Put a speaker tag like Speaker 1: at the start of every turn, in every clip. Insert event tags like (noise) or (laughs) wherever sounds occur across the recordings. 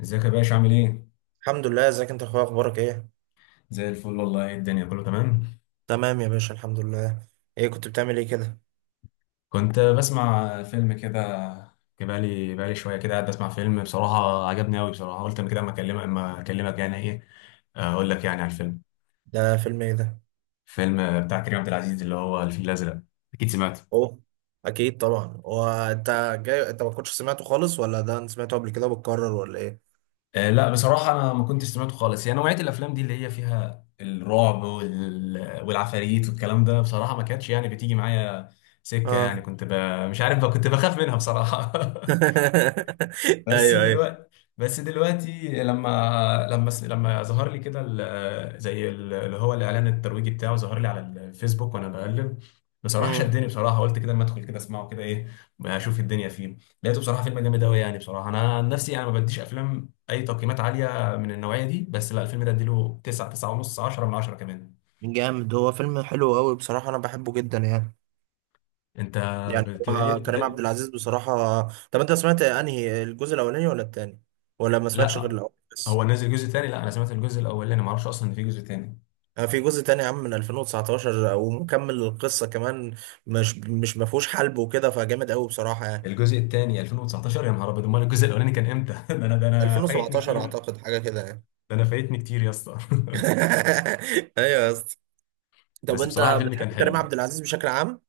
Speaker 1: ازيك يا باشا؟ عامل ايه؟
Speaker 2: الحمد لله، ازيك انت يا اخويا؟ اخبارك ايه؟
Speaker 1: زي الفل والله، الدنيا كله تمام.
Speaker 2: تمام يا باشا، الحمد لله. ايه كنت بتعمل ايه كده؟
Speaker 1: كنت بسمع فيلم كده. بقالي شويه كده قاعد بسمع فيلم، بصراحه عجبني قوي بصراحه. قلت اما كده اما اكلمك يعني، ايه اقول لك يعني على الفيلم.
Speaker 2: ده فيلم ايه ده؟
Speaker 1: فيلم بتاع كريم عبد العزيز، اللي هو الفيل الازرق. اكيد سمعته.
Speaker 2: اوه، اكيد طبعا. هو انت جاي انت ما كنتش سمعته خالص، ولا ده انت سمعته قبل كده وبتكرر ولا ايه؟
Speaker 1: آه لا بصراحه انا ما كنتش سمعته خالص. يعني نوعيه الافلام دي اللي هي فيها الرعب والعفاريت والكلام ده، بصراحه ما كانتش يعني بتيجي معايا سكه. يعني
Speaker 2: اه.
Speaker 1: مش عارف بقى، كنت بخاف منها بصراحه.
Speaker 2: (laughs)
Speaker 1: (laughs) بس
Speaker 2: ايوه ايوه.
Speaker 1: دلوقتي بس دلوقتي لما ظهر لي كده اللي هو الاعلان الترويجي بتاعه، ظهر لي على الفيسبوك وانا بقلب. بصراحه
Speaker 2: امم.
Speaker 1: شدني بصراحه، قلت كده ما ادخل كده اسمعه كده، ايه اشوف الدنيا فيه. لقيته بصراحه فيلم جامد قوي يعني. بصراحه انا عن نفسي انا ما بديش افلام اي تقييمات عاليه من النوعيه دي، بس لا الفيلم ده اديله 9، 9 ونص، 10 من 10 كمان.
Speaker 2: جامد، هو فيلم حلو قوي بصراحه، انا بحبه جدا يعني.
Speaker 1: انت
Speaker 2: يعني
Speaker 1: بت...
Speaker 2: هو
Speaker 1: بت...
Speaker 2: كريم عبد العزيز بصراحه. طب انت سمعت انهي الجزء، الاولاني ولا التاني؟ ولا ما سمعتش غير
Speaker 1: لا
Speaker 2: الاول بس؟
Speaker 1: هو نزل جزء تاني؟ لا انا سمعت الجزء الاولاني، ما اعرفش اصلا ان في جزء تاني.
Speaker 2: في جزء تاني يا عم من 2019، ومكمل القصة كمان. مش ما فيهوش حلب وكده، فجامد قوي بصراحة يعني.
Speaker 1: الجزء الثاني 2019؟ يا نهار ابيض، امال الجزء الاولاني كان امتى؟ (laughs) ده انا فايتني
Speaker 2: 2017
Speaker 1: كتير.
Speaker 2: اعتقد، حاجة كده يعني.
Speaker 1: ده انا فايتني كتير يا اسطى.
Speaker 2: (laughs) ايوه يا اسطى.
Speaker 1: (laughs)
Speaker 2: طب
Speaker 1: بس
Speaker 2: انت
Speaker 1: بصراحه الفيلم كان
Speaker 2: بتحب كريم
Speaker 1: حلو.
Speaker 2: عبد العزيز بشكل عام؟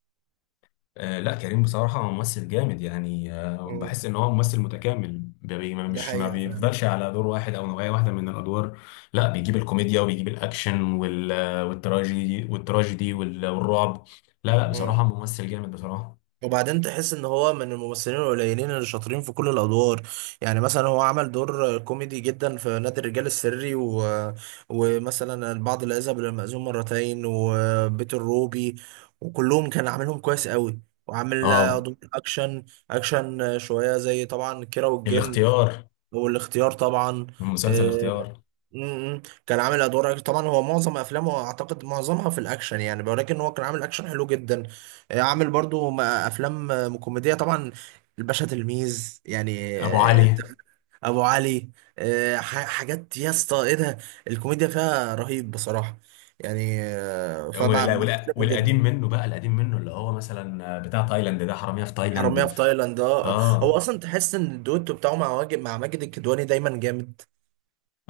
Speaker 1: آه لا كريم بصراحه ممثل جامد يعني. آه
Speaker 2: مم.
Speaker 1: بحس ان هو ممثل متكامل، بي ما
Speaker 2: ده
Speaker 1: مش ما
Speaker 2: حقيقة فعلا.
Speaker 1: بيفضلش على دور واحد او نوعيه واحده من الادوار. لا بيجيب الكوميديا، وبيجيب الاكشن، والتراجيدي والرعب. لا لا
Speaker 2: مم.
Speaker 1: بصراحه ممثل جامد بصراحه.
Speaker 2: وبعدين تحس ان هو من الممثلين القليلين اللي شاطرين في كل الادوار. يعني مثلا هو عمل دور كوميدي جدا في نادي الرجال السري و... ومثلا البعض لا يذهب الى المأذون مرتين وبيت الروبي، وكلهم كان عاملهم كويس قوي. وعامل
Speaker 1: اه
Speaker 2: دور اكشن، اكشن شويه زي طبعا كيرة والجن
Speaker 1: الاختيار،
Speaker 2: والاختيار طبعا.
Speaker 1: مسلسل
Speaker 2: آه،
Speaker 1: الاختيار.
Speaker 2: امم، كان عامل ادوار أكشن. طبعا هو معظم افلامه اعتقد معظمها في الاكشن يعني، ولكن هو كان عامل اكشن حلو جدا. عامل برضو افلام كوميديه طبعا. الباشا تلميذ يعني،
Speaker 1: ابو علي.
Speaker 2: أنت فاهم؟ ابو علي. حاجات يا اسطى، ايه ده! الكوميديا فيها رهيب بصراحه. يعني
Speaker 1: ولا ولا
Speaker 2: فبحترمه
Speaker 1: والقديم
Speaker 2: جدا.
Speaker 1: منه بقى، القديم منه اللي هو مثلا بتاع تايلاند ده، حرامية في
Speaker 2: حراميه
Speaker 1: تايلاند.
Speaker 2: في تايلاند، اه. هو
Speaker 1: اه،
Speaker 2: اصلا تحس ان الدويتو بتاعه مع واجد مع ماجد الكدواني دايما جامد.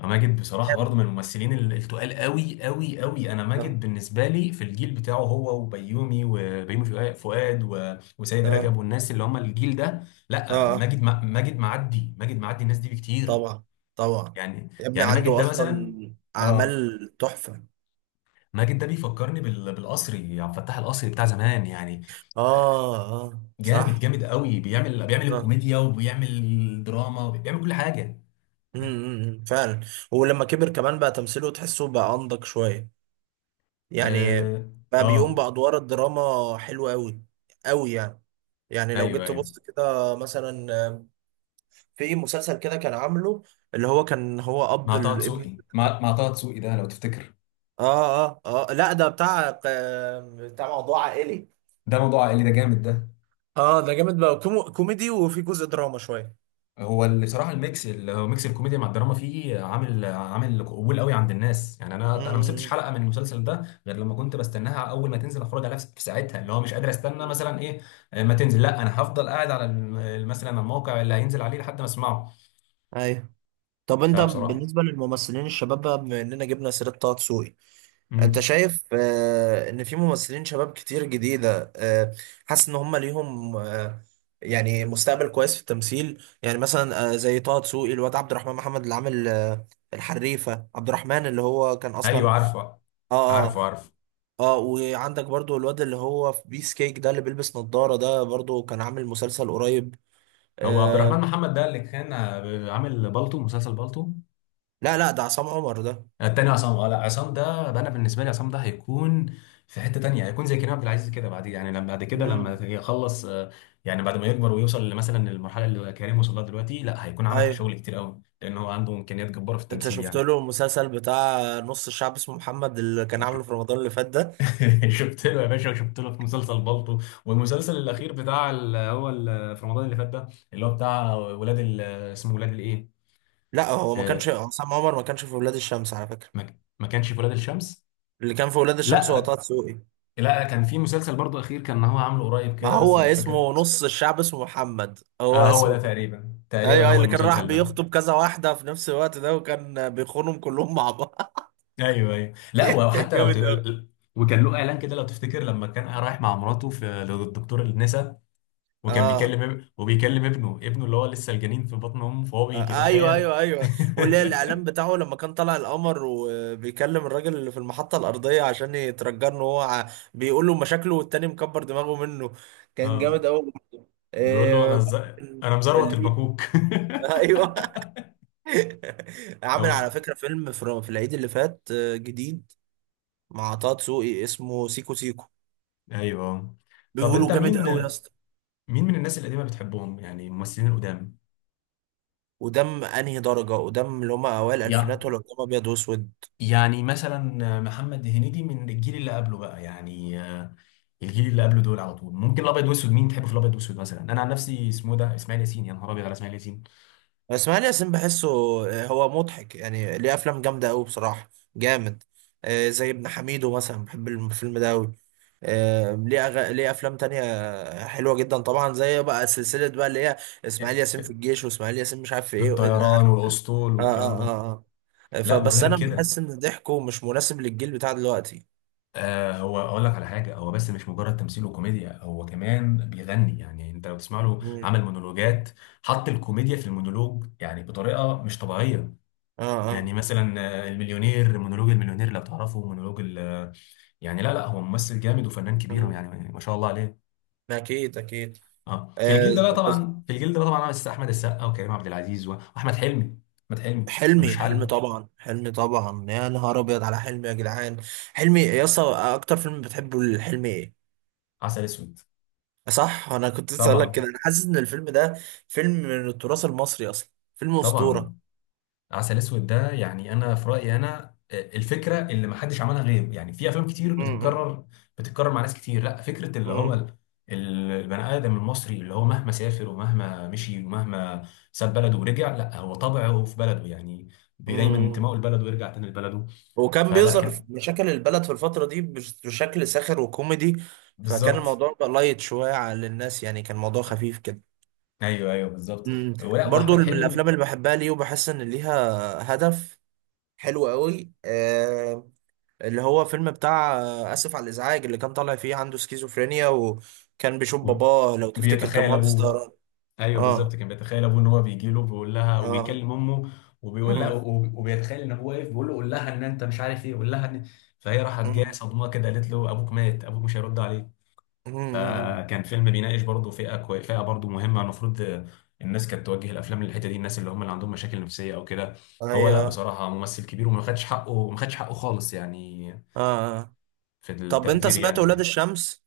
Speaker 1: ماجد بصراحة برضه من
Speaker 2: جامد.
Speaker 1: الممثلين التقال قوي قوي قوي. انا
Speaker 2: اه
Speaker 1: ماجد بالنسبة لي في الجيل بتاعه هو وبيومي فؤاد وسيد
Speaker 2: اه
Speaker 1: رجب والناس اللي هم الجيل ده. لا
Speaker 2: اه.
Speaker 1: ماجد ماجد معدي الناس دي بكتير
Speaker 2: طبعا، طبعا.
Speaker 1: يعني.
Speaker 2: يا ابني
Speaker 1: يعني ماجد
Speaker 2: عنده
Speaker 1: ده
Speaker 2: اصلا
Speaker 1: مثلا، اه،
Speaker 2: اعمال تحفه.
Speaker 1: ماجد ده بيفكرني بالقصري، عبد الفتاح القصري بتاع زمان يعني.
Speaker 2: اه اه،
Speaker 1: جامد
Speaker 2: صح.
Speaker 1: جامد قوي، بيعمل
Speaker 2: اه.
Speaker 1: الكوميديا، وبيعمل الدراما، وبيعمل كل حاجه.
Speaker 2: امم. أمم، فعلا. ولما كبر كمان بقى، تمثيله تحسه بقى انضج شويه يعني.
Speaker 1: اه،
Speaker 2: بقى بيقوم
Speaker 1: اه،
Speaker 2: بادوار الدراما حلوه قوي. قوي يعني. يعني لو
Speaker 1: ايوه
Speaker 2: جيت
Speaker 1: ايوه،
Speaker 2: تبص كده مثلا، في مسلسل كده كان عامله، اللي هو كان هو اب
Speaker 1: مع طه
Speaker 2: الابن.
Speaker 1: دسوقي، مع طه دسوقي ده لو تفتكر.
Speaker 2: اه اه اه، لا ده بتاع بتاع موضوع عائلي.
Speaker 1: ده موضوع عائلي ده، جامد ده.
Speaker 2: اه، ده جامد بقى، كوميدي وفي جزء دراما شويه.
Speaker 1: هو اللي بصراحه الميكس، اللي هو ميكس الكوميديا مع الدراما، فيه عامل عامل قبول قوي عند الناس يعني. انا ما سبتش
Speaker 2: مم.
Speaker 1: حلقه من المسلسل ده غير لما كنت بستناها اول ما تنزل اتفرج عليها في ساعتها، اللي هو مش قادر استنى مثلا، ايه ما تنزل. لا انا هفضل قاعد على مثلا الموقع اللي هينزل عليه لحد ما اسمعه.
Speaker 2: ايوه. طب انت
Speaker 1: فبصراحه،
Speaker 2: بالنسبه للممثلين الشباب بقى، بما اننا جبنا سيره طه دسوقي، انت
Speaker 1: امم
Speaker 2: شايف آه ان في ممثلين شباب كتير جديده آه، حاسس ان هم ليهم آه يعني مستقبل كويس في التمثيل؟ يعني مثلا آه زي طه دسوقي، الواد عبد الرحمن محمد اللي عامل آه الحريفه، عبد الرحمن اللي هو كان
Speaker 1: ايوه
Speaker 2: اصلا.
Speaker 1: عارفه،
Speaker 2: اه اه
Speaker 1: عارفه عارفه.
Speaker 2: اه. وعندك برضو الواد اللي هو في بيس كيك ده، اللي بيلبس نظاره ده، برضو كان عامل مسلسل قريب.
Speaker 1: هو عبد
Speaker 2: آه،
Speaker 1: الرحمن محمد ده اللي كان عامل بالطو، مسلسل بالطو.
Speaker 2: لا لا ده عصام عمر ده.
Speaker 1: التاني عصام، اه لا عصام ده بقى، انا بالنسبه لي عصام ده هيكون في حته تانيه، هيكون زي كريم عبد العزيز كده بعد يعني، لما بعد كده لما
Speaker 2: مم.
Speaker 1: يخلص يعني بعد ما يكبر ويوصل مثلا للمرحله اللي كريم وصل لها دلوقتي، لا هيكون عمل
Speaker 2: ايوه.
Speaker 1: شغل كتير قوي لان هو عنده امكانيات جباره في
Speaker 2: انت
Speaker 1: التمثيل
Speaker 2: شفت
Speaker 1: يعني.
Speaker 2: له المسلسل بتاع نص الشعب اسمه محمد، اللي كان عامله في رمضان اللي فات ده؟
Speaker 1: (laughs) شفت له يا باشا، شفت له في مسلسل بالطو، والمسلسل الاخير بتاع في رمضان اللي فات ده، اللي هو بتاع اسمه ولاد الايه؟
Speaker 2: لا، هو ما
Speaker 1: آه،
Speaker 2: كانش عصام عمر، ما كانش في ولاد الشمس على فكره.
Speaker 1: ما ما كانش في ولاد الشمس.
Speaker 2: اللي كان في ولاد الشمس هو طه
Speaker 1: لا
Speaker 2: دسوقي.
Speaker 1: لا كان في مسلسل برضو اخير كان هو عامله قريب
Speaker 2: ما
Speaker 1: كده، بس
Speaker 2: هو
Speaker 1: مش فاكر
Speaker 2: اسمه
Speaker 1: اسمه.
Speaker 2: نص الشعب اسمه محمد، هو
Speaker 1: اه هو
Speaker 2: اسمه
Speaker 1: ده
Speaker 2: كده.
Speaker 1: تقريبا،
Speaker 2: ايوه
Speaker 1: تقريبا
Speaker 2: ايوه،
Speaker 1: هو
Speaker 2: اللي كان راح
Speaker 1: المسلسل ده.
Speaker 2: بيخطب كذا واحده في نفس الوقت ده، وكان بيخونهم كلهم مع بعض. (laughs)
Speaker 1: ايوه ايوه، لا
Speaker 2: كان
Speaker 1: وحتى لو
Speaker 2: جامد قوي.
Speaker 1: وكان له اعلان كده لو تفتكر، لما كان رايح مع مراته في للدكتور النسا، وكان
Speaker 2: اه.
Speaker 1: بيكلم وبيكلم ابنه، ابنه اللي هو لسه الجنين في بطن امه، فهو
Speaker 2: ايوه
Speaker 1: بيتخيل.
Speaker 2: ايوه
Speaker 1: (laughs)
Speaker 2: ايوه. واللي هي الاعلان بتاعه لما كان طالع القمر، وبيكلم الراجل اللي في المحطه الارضيه عشان يترجى له، هو بيقول له مشاكله والتاني مكبر دماغه منه. كان جامد
Speaker 1: اه
Speaker 2: قوي.
Speaker 1: بيقول له انا
Speaker 2: إيه
Speaker 1: انا مزروت
Speaker 2: اللي...
Speaker 1: المكوك.
Speaker 2: (laughs) ايوه. (laughs)
Speaker 1: (laughs)
Speaker 2: عامل
Speaker 1: أو-
Speaker 2: على فكره فيلم في في العيد اللي فات جديد مع طه دسوقي، اسمه سيكو سيكو.
Speaker 1: ايوه. طب انت
Speaker 2: بيقولوا
Speaker 1: مين،
Speaker 2: جامد قوي يا اسطى.
Speaker 1: مين من الناس القديمة بتحبهم يعني، الممثلين القدام؟
Speaker 2: ودم انهي درجه؟ ودم اللي هم اوائل
Speaker 1: يا
Speaker 2: الالفينات، ولا قدام ابيض واسود؟
Speaker 1: يعني مثلا محمد هنيدي من الجيل اللي قبله بقى يعني الجيل اللي قبله دول على طول. ممكن الابيض واسود، مين تحبه في الابيض واسود؟ مثلا انا عن نفسي اسمه ده اسماعيل ياسين، يا نهار ابيض على اسماعيل ياسين.
Speaker 2: اسماعيل ياسين بحسه هو مضحك يعني، ليه افلام جامده قوي بصراحه. جامد. زي ابن حميدو مثلا، بحب الفيلم ده قوي. ليه افلام تانية حلوه جدا، طبعا زي إيه بقى، سلسله بقى اللي هي اسماعيل ياسين في الجيش، واسماعيل ياسين مش عارف في
Speaker 1: في
Speaker 2: ايه اللي
Speaker 1: الطيران
Speaker 2: عارف.
Speaker 1: والاسطول
Speaker 2: اه
Speaker 1: والكلام
Speaker 2: اه
Speaker 1: ده.
Speaker 2: اه. آه.
Speaker 1: لا
Speaker 2: فبس
Speaker 1: وغير
Speaker 2: انا
Speaker 1: كده،
Speaker 2: بحس ان ضحكه مش مناسب للجيل بتاع دلوقتي.
Speaker 1: آه هو اقول لك على حاجه، هو بس مش مجرد تمثيل وكوميديا، هو كمان بيغني. يعني انت لو تسمع له،
Speaker 2: مم.
Speaker 1: عمل مونولوجات حط الكوميديا في المونولوج يعني بطريقه مش طبيعيه.
Speaker 2: اه اه.
Speaker 1: يعني مثلا المليونير، مونولوج المليونير لو تعرفه، مونولوج ال يعني لا لا، هو ممثل جامد وفنان كبير
Speaker 2: مم.
Speaker 1: يعني، ما شاء الله عليه.
Speaker 2: اكيد اكيد.
Speaker 1: اه في الجيل ده،
Speaker 2: آه،
Speaker 1: لا طبعا في الجيل ده طبعا عمل احمد السقا وكريم عبد العزيز واحمد حلمي. احمد حلمي ملوش
Speaker 2: حلمي، حلمي
Speaker 1: حل.
Speaker 2: طبعا، حلمي طبعا، يا نهار ابيض على حلمي يا جدعان. حلمي يا اسطى. اكتر فيلم بتحبه الحلمي ايه؟
Speaker 1: عسل اسود.
Speaker 2: صح، انا كنت لسه هقول لك كده،
Speaker 1: طبعا.
Speaker 2: انا حاسس ان الفيلم ده فيلم من التراث المصري اصلا، فيلم
Speaker 1: طبعا
Speaker 2: اسطوره.
Speaker 1: عسل اسود ده يعني انا في رايي انا الفكره اللي ما حدش عملها غيره، يعني في افلام كتير
Speaker 2: امم.
Speaker 1: بتتكرر، بتتكرر مع ناس كتير، لا فكره اللي هو
Speaker 2: امم.
Speaker 1: البني ادم المصري اللي هو مهما سافر ومهما مشي، ومهما ساب بلده ورجع، لا هو طبعه في بلده يعني. دايما
Speaker 2: امم.
Speaker 1: انتمائه لبلده، ويرجع تاني لبلده.
Speaker 2: وكان
Speaker 1: فلا
Speaker 2: بيظهر في
Speaker 1: كان،
Speaker 2: مشاكل البلد في الفتره دي بشكل ساخر وكوميدي، فكان
Speaker 1: بالظبط.
Speaker 2: الموضوع بقى لايت شويه على الناس يعني، كان الموضوع خفيف كده.
Speaker 1: ايوه ايوه بالظبط.
Speaker 2: امم.
Speaker 1: ولا،
Speaker 2: برضو
Speaker 1: واحمد
Speaker 2: من الافلام
Speaker 1: حلمي
Speaker 2: اللي بحبها ليه، وبحس ان ليها هدف حلو قوي، اللي هو فيلم بتاع اسف على الازعاج، اللي كان طالع فيه عنده سكيزوفرينيا، وكان بيشوف باباه لو تفتكر، كان
Speaker 1: بيتخيل
Speaker 2: مهندس
Speaker 1: ابوه،
Speaker 2: طيران.
Speaker 1: ايوه
Speaker 2: اه
Speaker 1: بالظبط كان بيتخيل ابوه، ان هو بيجي له بيقول لها،
Speaker 2: اه.
Speaker 1: وبيكلم امه، وبيقول لها،
Speaker 2: مم.
Speaker 1: وبيتخيل ان ابوه واقف بيقول له قول لها ان انت مش عارف ايه، قول لها ان. فهي راحت جايه
Speaker 2: مم.
Speaker 1: صدمه كده، قالت له ابوك مات، ابوك مش هيرد عليك.
Speaker 2: مم.
Speaker 1: فكان فيلم بيناقش برضه فئه برضه مهمه، المفروض الناس كانت توجه الافلام للحته دي، الناس اللي هم اللي عندهم مشاكل نفسيه او كده. هو لا
Speaker 2: ايوه.
Speaker 1: بصراحه ممثل كبير، وما خدش حقه، ما خدش حقه خالص يعني
Speaker 2: اه. آه.
Speaker 1: في
Speaker 2: طب انت
Speaker 1: التقدير يعني
Speaker 2: سمعت ولاد
Speaker 1: وكده.
Speaker 2: الشمس؟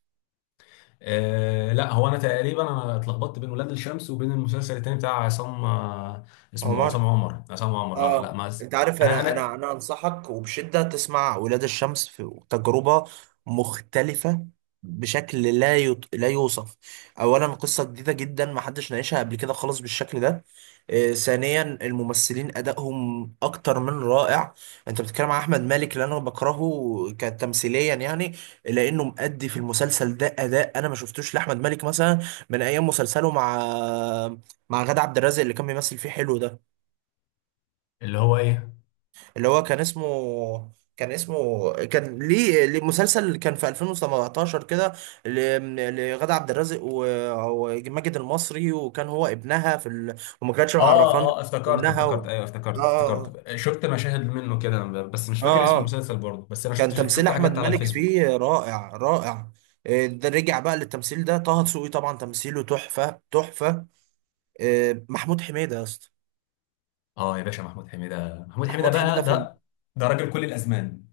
Speaker 1: آه لا هو انا تقريبا، انا اتلخبطت بين ولاد الشمس وبين المسلسل التاني بتاع عصام، آه اسمه
Speaker 2: عمر.
Speaker 1: عصام عمر، عصام عمر، اه لا
Speaker 2: اه،
Speaker 1: ما اس-
Speaker 2: انت عارف،
Speaker 1: انا
Speaker 2: انا انا
Speaker 1: انا.
Speaker 2: انا انصحك وبشده تسمع ولاد الشمس، في تجربه مختلفه بشكل لا يوصف. اولا قصه جديده جدا، ما حدش ناقشها قبل كده خالص بالشكل ده. آه، ثانيا الممثلين ادائهم اكتر من رائع. انت بتتكلم عن احمد مالك اللي انا بكرهه كتمثيليا يعني، لانه مؤدي في المسلسل ده اداء انا ما شفتوش لاحمد مالك مثلا من ايام مسلسله مع مع غادة عبد الرازق اللي كان بيمثل فيه حلو ده،
Speaker 1: اللي هو ايه؟
Speaker 2: اللي هو كان اسمه كان ليه مسلسل كان في 2017 كده، لغادة عبد الرازق وماجد المصري، وكان هو ابنها في ال... وما كانتش
Speaker 1: اه
Speaker 2: معرفان
Speaker 1: اه افتكرت
Speaker 2: ابنها
Speaker 1: افتكرت،
Speaker 2: و...
Speaker 1: ايوه
Speaker 2: اه
Speaker 1: افتكرت
Speaker 2: اه
Speaker 1: افتكرت، شفت مشاهد منه كده بس مش
Speaker 2: اه
Speaker 1: فاكر اسم
Speaker 2: اه. آه.
Speaker 1: المسلسل برضه، بس انا
Speaker 2: كان
Speaker 1: شفت،
Speaker 2: تمثيل
Speaker 1: شفت
Speaker 2: احمد
Speaker 1: حاجات على
Speaker 2: مالك
Speaker 1: الفيسبوك.
Speaker 2: فيه رائع رائع. آه، ده رجع بقى للتمثيل، ده طه دسوقي طبعا تمثيله تحفة تحفة. آه، محمود حميدة يا اسطى.
Speaker 1: اه يا باشا، محمود حميدة، محمود حميدة
Speaker 2: محمود حميدة
Speaker 1: بقى
Speaker 2: في ال...
Speaker 1: ده، ده راجل كل الازمان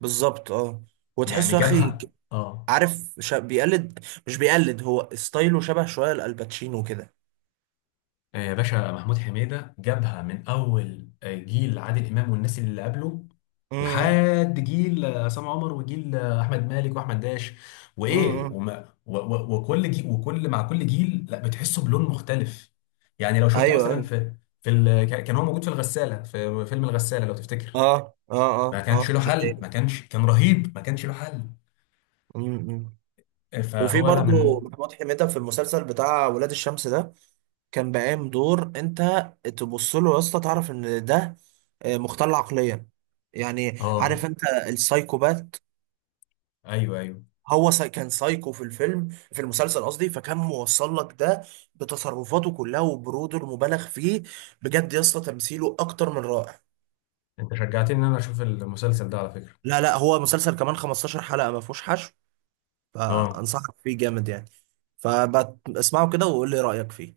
Speaker 2: بالظبط، اه.
Speaker 1: يعني،
Speaker 2: وتحسه يا اخي،
Speaker 1: جابها. اه
Speaker 2: عارف بيقلد، مش بيقلد، هو ستايله شبه شويه لالباتشينو كده.
Speaker 1: يا باشا محمود حميدة جابها من أول جيل عادل إمام والناس اللي قبله،
Speaker 2: امم.
Speaker 1: لحد جيل عصام عمر، وجيل أحمد مالك، وأحمد داش، وإيه،
Speaker 2: امم.
Speaker 1: وما و و وكل جيل وكل مع كل جيل، لا بتحسه بلون مختلف. يعني لو شفته
Speaker 2: ايوه
Speaker 1: مثلا
Speaker 2: ايوه.
Speaker 1: في كان كان هو موجود في الغسالة، في فيلم الغسالة لو تفتكر،
Speaker 2: اه اه
Speaker 1: ما
Speaker 2: اه اه،
Speaker 1: كانش له
Speaker 2: دي
Speaker 1: حل،
Speaker 2: حقيقة.
Speaker 1: ما كانش، كان رهيب، ما كانش له حل.
Speaker 2: أمم، أمم. وفي
Speaker 1: فهو لا
Speaker 2: برضو
Speaker 1: من،
Speaker 2: محمود حميدة في المسلسل بتاع ولاد الشمس ده، كان بقام دور انت تبص له يا اسطى تعرف ان ده مختل عقليا، يعني عارف
Speaker 1: آه
Speaker 2: انت، السايكوبات.
Speaker 1: أيوه أيوه.
Speaker 2: هو كان سايكو في الفيلم، في المسلسل قصدي، فكان موصل لك ده بتصرفاته كلها، وبروده المبالغ فيه. بجد يا اسطى تمثيله اكتر من رائع.
Speaker 1: أنت شجعتني إن أنا أشوف المسلسل ده على فكرة.
Speaker 2: لا لا، هو مسلسل كمان 15 حلقة ما فيهوش حشو،
Speaker 1: آه
Speaker 2: فانصحك فيه جامد يعني، فاسمعه كده وقول لي رأيك فيه.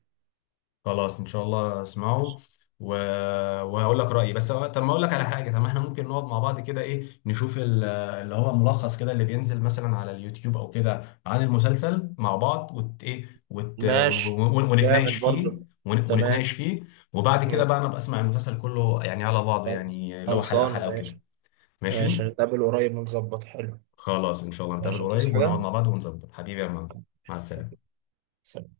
Speaker 1: خلاص ان شاء الله اسمعه و... وهقول لك رايي. بس طب ما اقول لك على حاجه، طب ما احنا ممكن نقعد مع بعض كده، ايه نشوف اللي هو ملخص كده، اللي بينزل مثلا على اليوتيوب او كده عن المسلسل مع بعض، وت... ايه وت... و-
Speaker 2: ماشي.
Speaker 1: و- ونتناقش
Speaker 2: جامد
Speaker 1: فيه،
Speaker 2: برضه. تمام.
Speaker 1: ونتناقش فيه، وبعد كده
Speaker 2: مم.
Speaker 1: بقى انا بسمع المسلسل كله يعني على بعضه،
Speaker 2: خلص.
Speaker 1: يعني اللي هو حلقه
Speaker 2: خلصان
Speaker 1: حلقه وكده.
Speaker 2: ماشي.
Speaker 1: ماشي.
Speaker 2: ماشي، نتقابل قريب ونظبط حلو.
Speaker 1: خلاص ان شاء الله نتقابل
Speaker 2: ماشي، هتوس
Speaker 1: قريب ونقعد
Speaker 2: حاجة.
Speaker 1: مع بعض ونظبط حبيبي، يا معلم. مع السلامه.
Speaker 2: سلام.